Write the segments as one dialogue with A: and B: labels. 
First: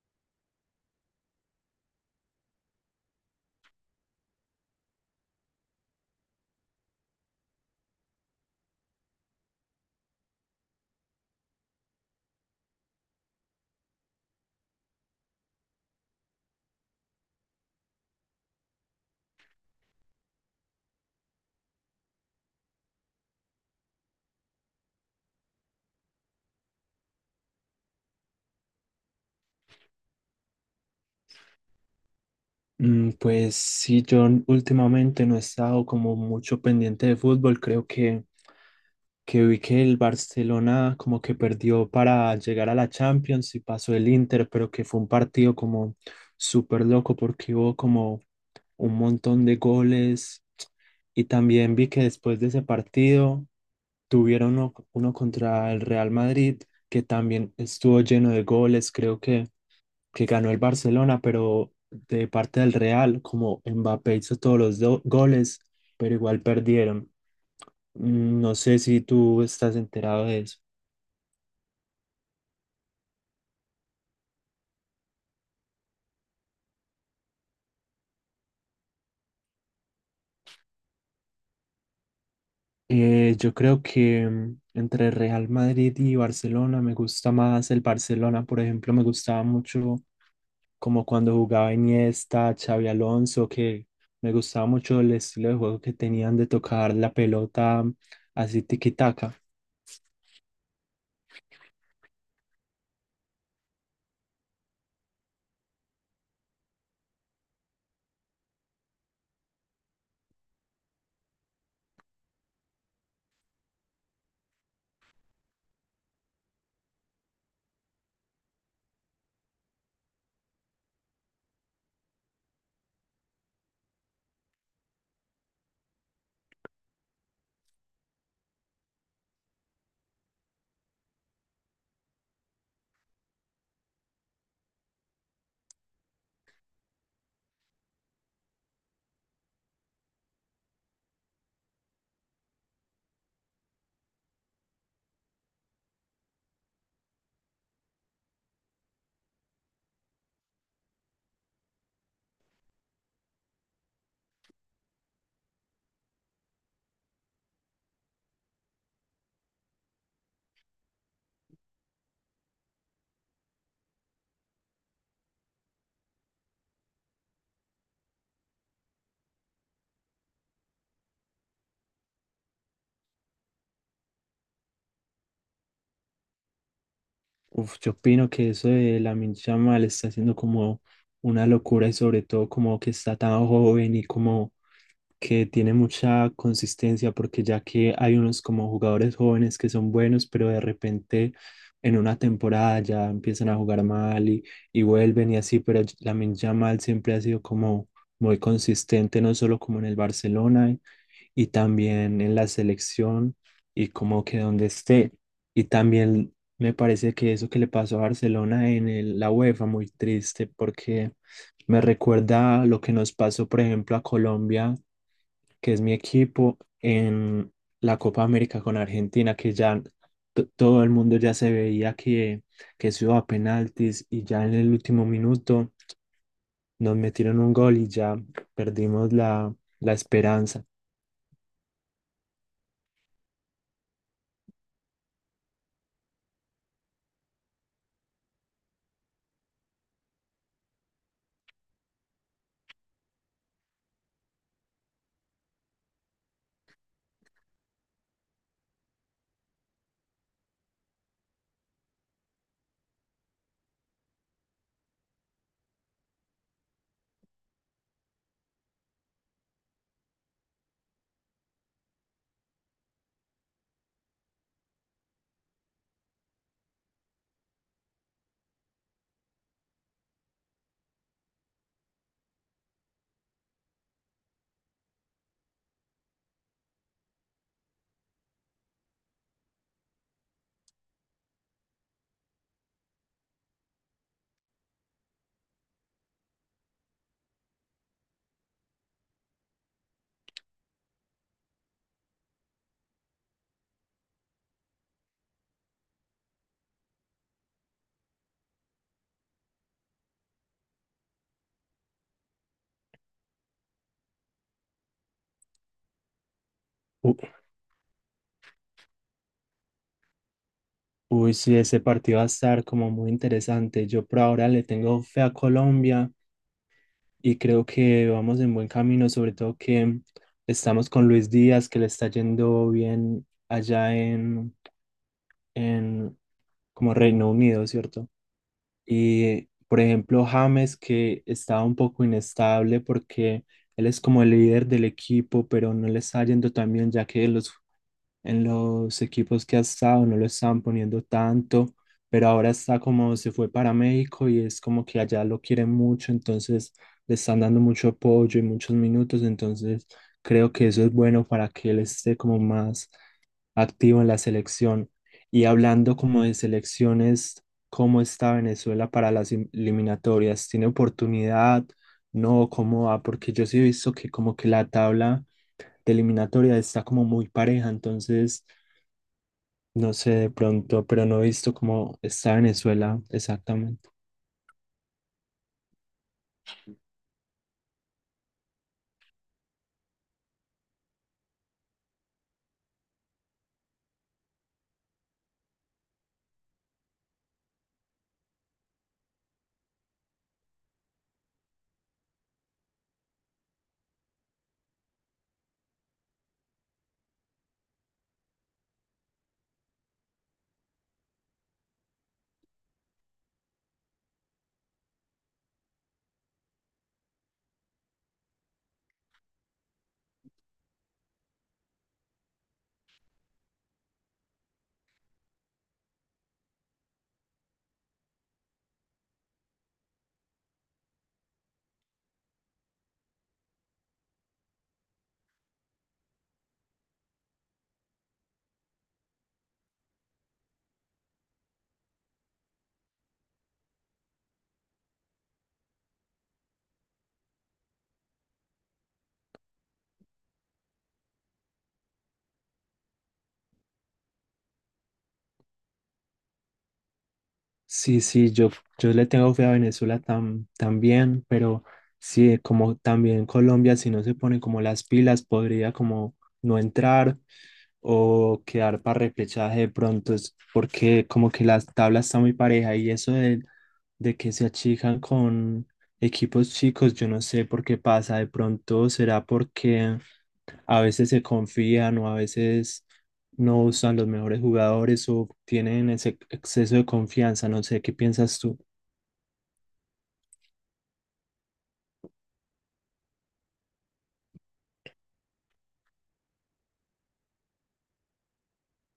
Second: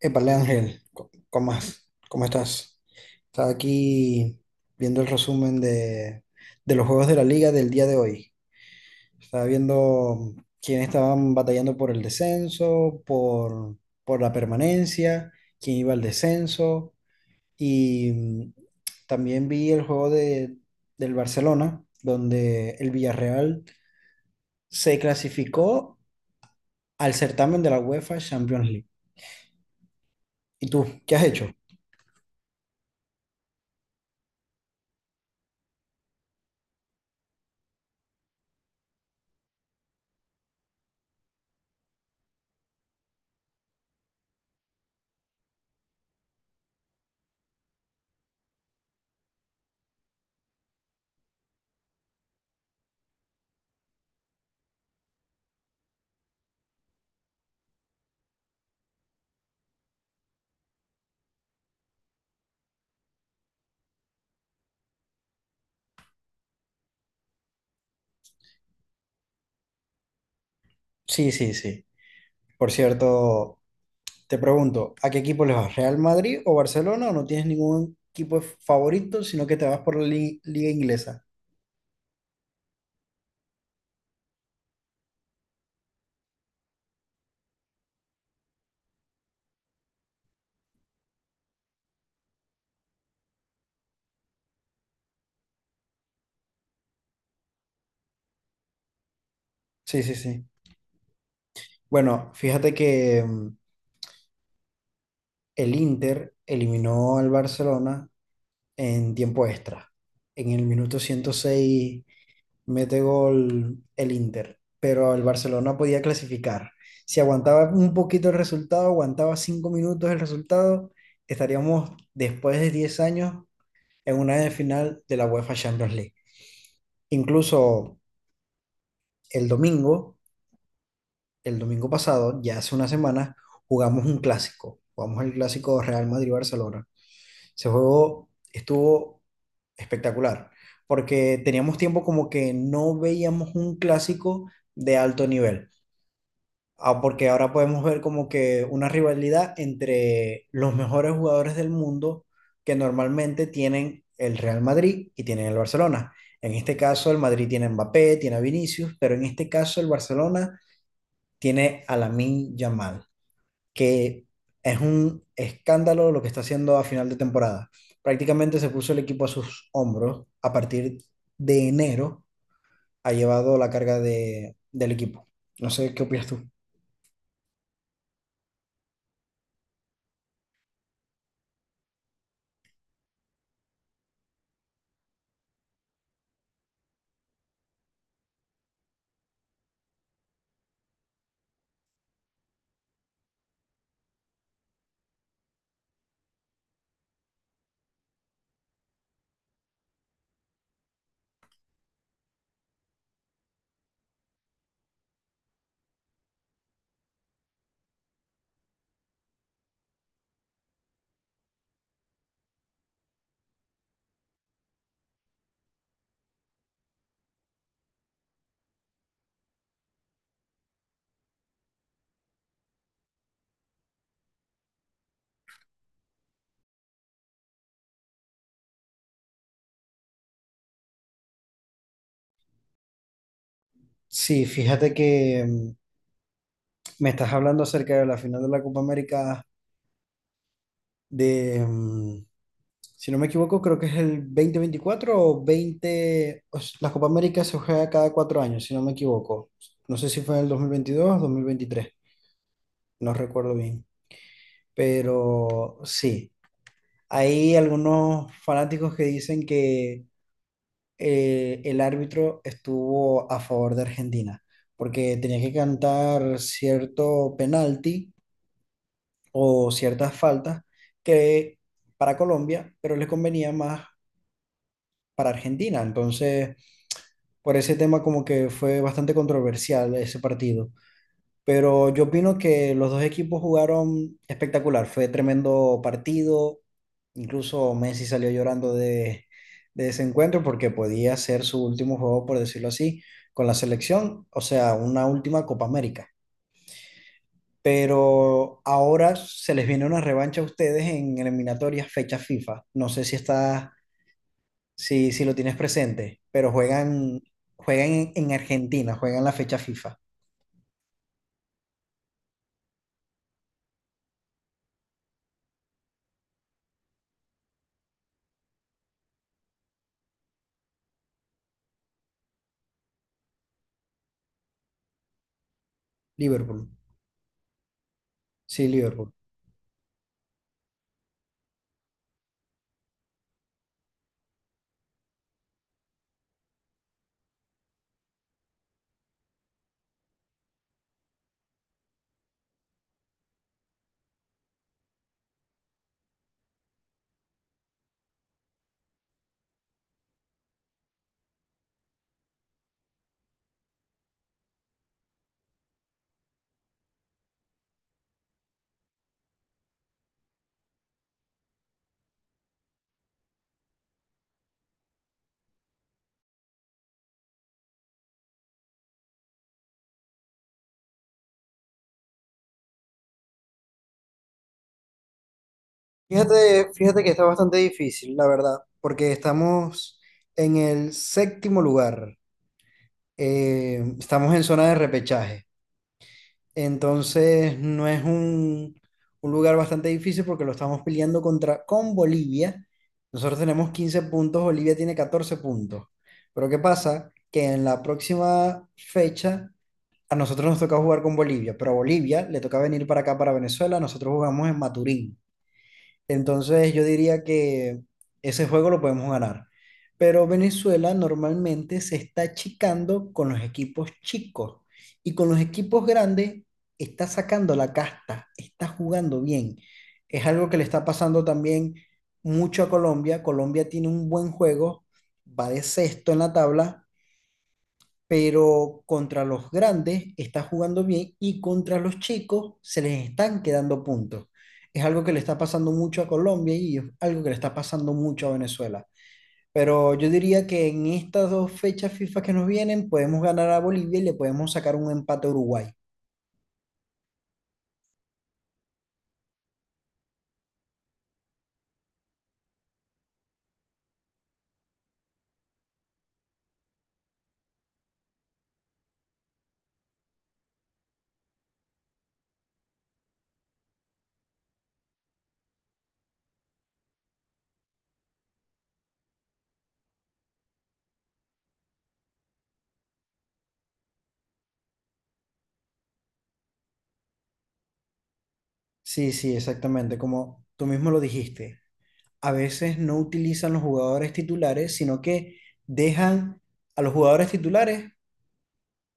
A: Épale, Ángel, ¿Cómo estás? Estaba aquí viendo el resumen de los juegos de la liga del día de hoy. Estaba viendo quiénes estaban batallando por el descenso, por la permanencia, quién iba al descenso. Y también vi el juego del Barcelona, donde el Villarreal se clasificó al certamen de la UEFA Champions League. ¿Y tú, qué has hecho?
B: Pues sí, yo últimamente no he estado como mucho pendiente de fútbol. Creo que vi que el Barcelona como que perdió para llegar a la Champions y pasó el Inter, pero que fue un partido como súper loco porque hubo como un montón de goles. Y también vi que después de ese partido tuvieron uno, uno contra el Real Madrid, que también estuvo lleno de goles. Creo que ganó el Barcelona, pero de parte del Real, como Mbappé hizo todos los goles, pero igual perdieron. No sé si tú estás enterado de eso.
A: Sí, sí, sí. Por cierto, te pregunto, ¿a qué equipo les vas? ¿Real Madrid o Barcelona? ¿O no tienes ningún equipo favorito, sino que te vas por la liga inglesa?
B: Yo creo que entre Real Madrid y Barcelona me gusta más el Barcelona. Por ejemplo, me gustaba mucho como cuando jugaba Iniesta, Xavi Alonso, que me gustaba mucho el estilo de juego que tenían de tocar la pelota, así tiki-taka.
A: Sí, sí, sí. Bueno, fíjate que el Inter eliminó al Barcelona en tiempo extra. En el minuto 106 mete gol el Inter, pero el Barcelona podía clasificar. Si aguantaba un poquito el resultado, aguantaba 5 minutos el resultado, estaríamos después de 10 años en una de final de la UEFA Champions League. Incluso el domingo, el domingo pasado, ya hace una semana, jugamos un clásico. Jugamos el clásico Real Madrid-Barcelona. Ese juego estuvo espectacular, porque teníamos tiempo como que no veíamos un clásico de alto nivel. Ah, porque ahora podemos ver como que una rivalidad entre los mejores jugadores del mundo que normalmente tienen el Real Madrid y tienen el Barcelona. En este caso, el Madrid tiene a Mbappé, tiene a Vinicius, pero en este caso el Barcelona tiene a Lamine Yamal, que es un escándalo lo que está haciendo a final de temporada. Prácticamente se puso el equipo a sus hombros. A partir de enero ha llevado la carga del equipo. No sé qué opinas tú.
B: Uf, yo opino que eso de Lamine Yamal está haciendo como una locura, y sobre todo como que está tan joven y como que tiene mucha consistencia, porque ya que hay unos como jugadores jóvenes que son buenos, pero de repente en una temporada ya empiezan a jugar mal, y vuelven y así, pero Lamine Yamal siempre ha sido como muy consistente, no solo como en el Barcelona, y también en la selección y como que donde esté. Y también me parece que eso que le pasó a Barcelona en la UEFA, muy triste, porque me recuerda lo que nos pasó, por ejemplo, a Colombia, que es mi equipo, en la Copa América con Argentina, que ya todo el mundo ya se veía que eso iba a penaltis, y ya en el último minuto nos metieron un gol y ya perdimos la esperanza.
A: Sí, fíjate que me estás hablando acerca de la final de la Copa América de, mm, si no me equivoco, creo que es el 2024 o 20... o s- La Copa América se juega cada 4 años, si no me equivoco. No sé si fue en el 2022 o 2023 no recuerdo bien. Pero sí, hay algunos fanáticos que dicen que el árbitro estuvo a favor de Argentina, porque tenía que cantar cierto penalti o ciertas faltas que para Colombia, pero les convenía más para Argentina. Entonces, por ese tema como que fue bastante controversial ese partido. Pero yo opino que los dos equipos jugaron espectacular. Fue tremendo partido. Incluso Messi salió llorando de ese encuentro porque podía ser su último juego, por decirlo así, con la selección. O sea, una última Copa América. Pero ahora se les viene una revancha a ustedes en eliminatorias fecha FIFA. No sé si está, si lo tienes presente, pero
B: U-
A: juegan en Argentina, juegan la fecha FIFA.
B: Uy, sí, ese partido va a estar como muy interesante. Yo por ahora le tengo fe a Colombia y creo que vamos en buen camino, sobre todo que estamos con Luis Díaz, que le está yendo bien allá en
A: Liverpool.
B: como Reino Unido, ¿cierto?
A: Sí, Liverpool.
B: Y por ejemplo, James, que estaba un poco inestable porque él es como el líder del equipo, pero no le está yendo tan bien, ya que los en los equipos que ha estado, no lo estaban poniendo tanto, pero ahora está como se fue para México y es como que allá lo quieren mucho, entonces le están dando mucho apoyo y muchos minutos, entonces creo que eso es bueno para que él esté como más activo en la selección. Y hablando como de selecciones, ¿cómo está Venezuela para las eliminatorias? ¿Tiene oportunidad? No, ¿cómo va? Porque yo sí he visto que como que la tabla de eliminatoria está como muy pareja, entonces no sé de pronto, pero no he visto cómo está Venezuela exactamente.
A: Fíjate que está bastante difícil, la verdad, porque estamos en el séptimo lugar. Estamos en zona de repechaje. Entonces, no es un lugar bastante difícil porque lo estamos peleando con Bolivia. Nosotros tenemos 15 puntos, Bolivia tiene 14 puntos. Pero ¿qué pasa? Que en la próxima fecha a nosotros nos toca jugar con Bolivia, pero a Bolivia le toca venir para acá, para Venezuela. Nosotros jugamos en Maturín. Entonces yo diría que ese juego lo podemos ganar. Pero Venezuela normalmente se está achicando con los equipos chicos y con los equipos grandes está sacando la casta, está jugando bien. Es algo que le está pasando también mucho a Colombia. Colombia tiene un buen juego, va de sexto en la tabla pero contra los grandes está jugando bien y contra los chicos se les están quedando puntos. Es algo que le está pasando mucho a Colombia y es algo que le está pasando mucho a Venezuela. Pero yo diría que en estas dos fechas FIFA que nos vienen podemos ganar a Bolivia y le podemos sacar un empate a Uruguay.
B: Sí, sí, yo le tengo fe a Venezuela también, pero sí, como también Colombia, si no se pone como las pilas, podría como no entrar o quedar para repechaje de pronto. Es porque como que las tablas están muy pareja, y eso de que se achican con equipos chicos, yo no sé por qué pasa, de pronto será porque a veces se confían, o a veces no usan los mejores jugadores o tienen ese exceso de confianza. No sé, ¿qué piensas tú?
A: Sí, sí, exactamente, como tú mismo lo dijiste. A veces no utilizan los jugadores titulares, sino que dejan a los jugadores titulares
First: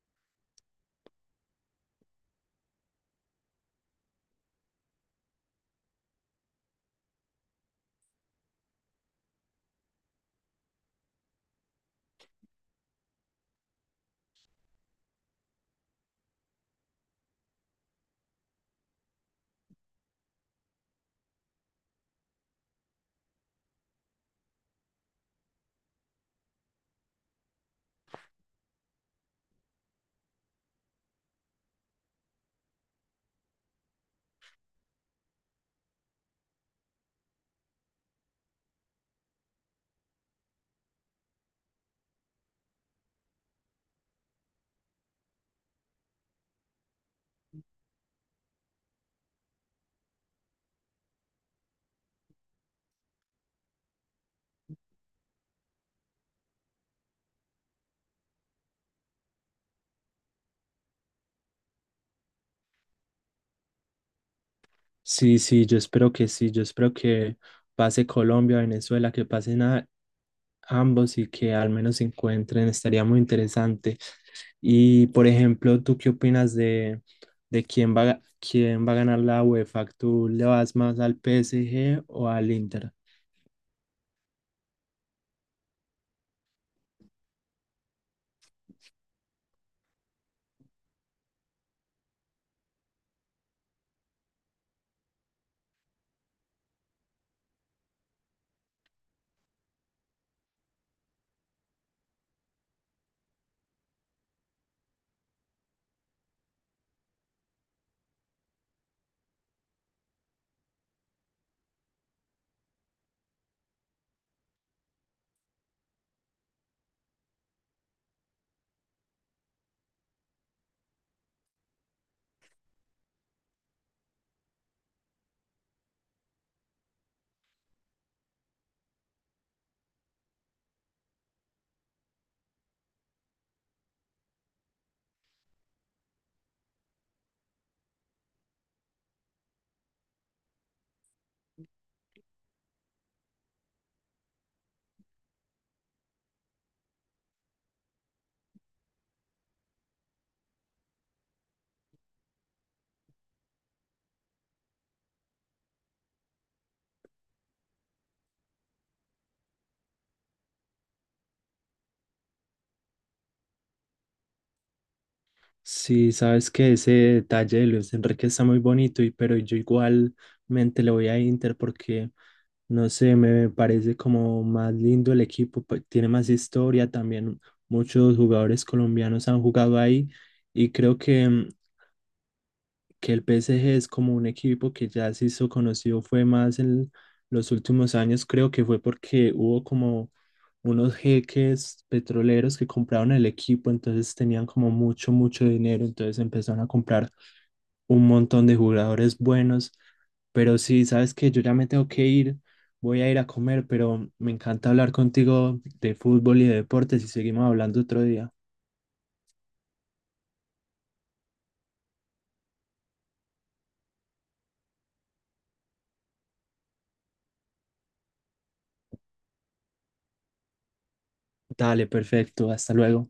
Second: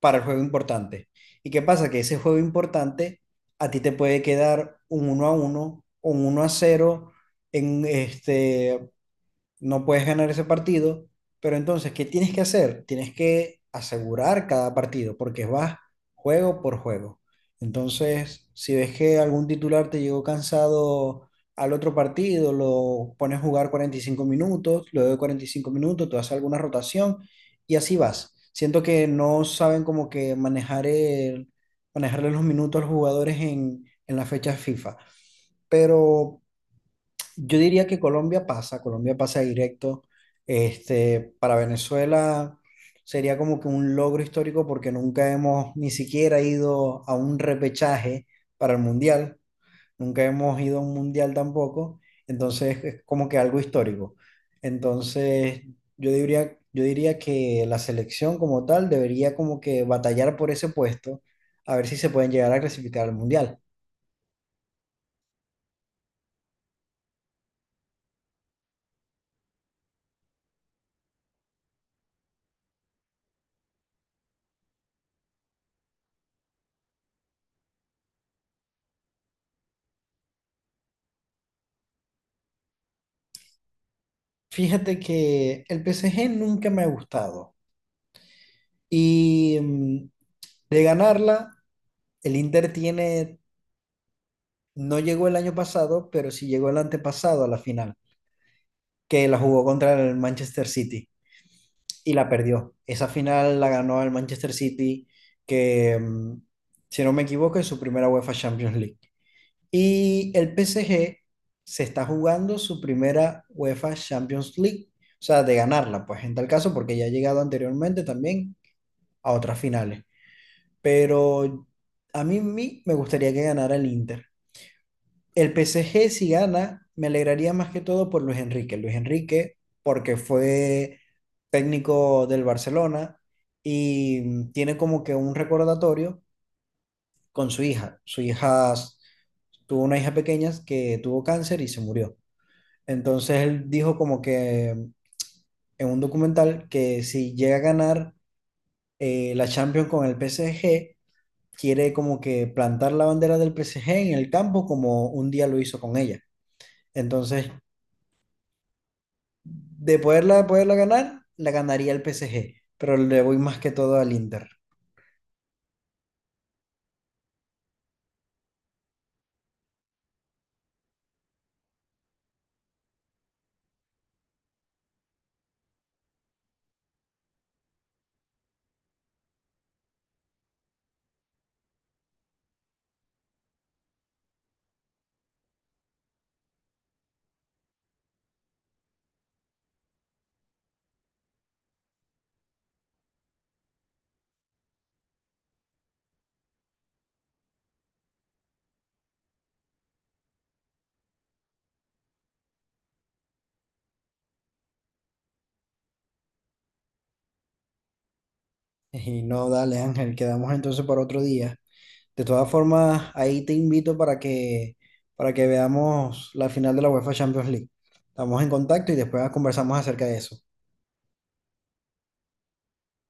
A: para el juego importante. ¿Y qué pasa? Que ese juego importante a ti te puede quedar un 1-1 o un 1-0 en este no puedes ganar ese partido, pero entonces, ¿qué tienes que hacer? Tienes que asegurar cada partido, porque vas juego por juego. Entonces, si ves que algún titular te llegó cansado al otro partido, lo pones a jugar 45 minutos, luego de 45 minutos, tú haces alguna rotación y así vas. Siento que no saben como que manejarle los minutos a los jugadores en las fechas FIFA. Pero yo diría que Colombia pasa directo. Este, para Venezuela sería como que un logro histórico porque nunca hemos ni siquiera ido a un repechaje para el mundial, nunca hemos ido a un mundial tampoco, entonces es como que algo histórico. Entonces yo diría que la selección como tal debería como que batallar por ese puesto a ver si se pueden llegar a clasificar al mundial.
B: Sí, sí, yo espero que sí, yo espero que pase Colombia, Venezuela, que pasen a ambos y que al menos se encuentren, estaría muy interesante. Y por ejemplo, ¿tú qué opinas de quién va, a quién va a ganar la UEFA? ¿Tú le vas más al PSG o al Inter?
A: Fíjate que el PSG nunca me ha gustado. Y de ganarla, el Inter tiene, no llegó el año pasado, pero sí llegó el antepasado a la final, que la jugó contra el Manchester City y la perdió. Esa final la ganó el Manchester City, que si no me equivoco es su primera UEFA Champions League. Y el PSG se está jugando su primera UEFA Champions League, o sea, de ganarla, pues en tal caso, porque ya ha llegado anteriormente también a otras finales. Pero a mí me gustaría que ganara el Inter. El PSG si gana, me alegraría más que todo por Luis Enrique. Luis Enrique, porque fue técnico del Barcelona y tiene como que un recordatorio con su hija. Su hija tuvo una hija pequeña que tuvo cáncer y se murió. Entonces él dijo como que en un documental que si llega a ganar la Champions con el PSG, quiere como que plantar la bandera del PSG en el campo como un día lo hizo con ella. Entonces, de poderla ganar, la ganaría el PSG, pero le voy más que todo al Inter.
B: Sí, sabes que ese detalle de Luis Enrique está muy bonito, pero yo igualmente le voy a Inter porque no sé, me parece como más lindo el equipo, pues, tiene más historia, también muchos jugadores colombianos han jugado ahí, y creo que, que el PSG es como un equipo que ya se hizo conocido, fue más en los últimos años. Creo que fue porque hubo como unos jeques petroleros que compraron el equipo, entonces tenían como mucho, mucho dinero, entonces empezaron a comprar un montón de jugadores buenos. Pero sí, sabes que yo ya me tengo que ir, voy a ir a comer, pero me encanta hablar contigo de fútbol y de deportes y seguimos hablando otro día.
A: Y no, dale Ángel, quedamos entonces para otro día. De todas formas, ahí te invito para que veamos la final de la UEFA Champions League. Estamos en contacto y después conversamos acerca de eso.
B: Dale, perfecto, hasta luego.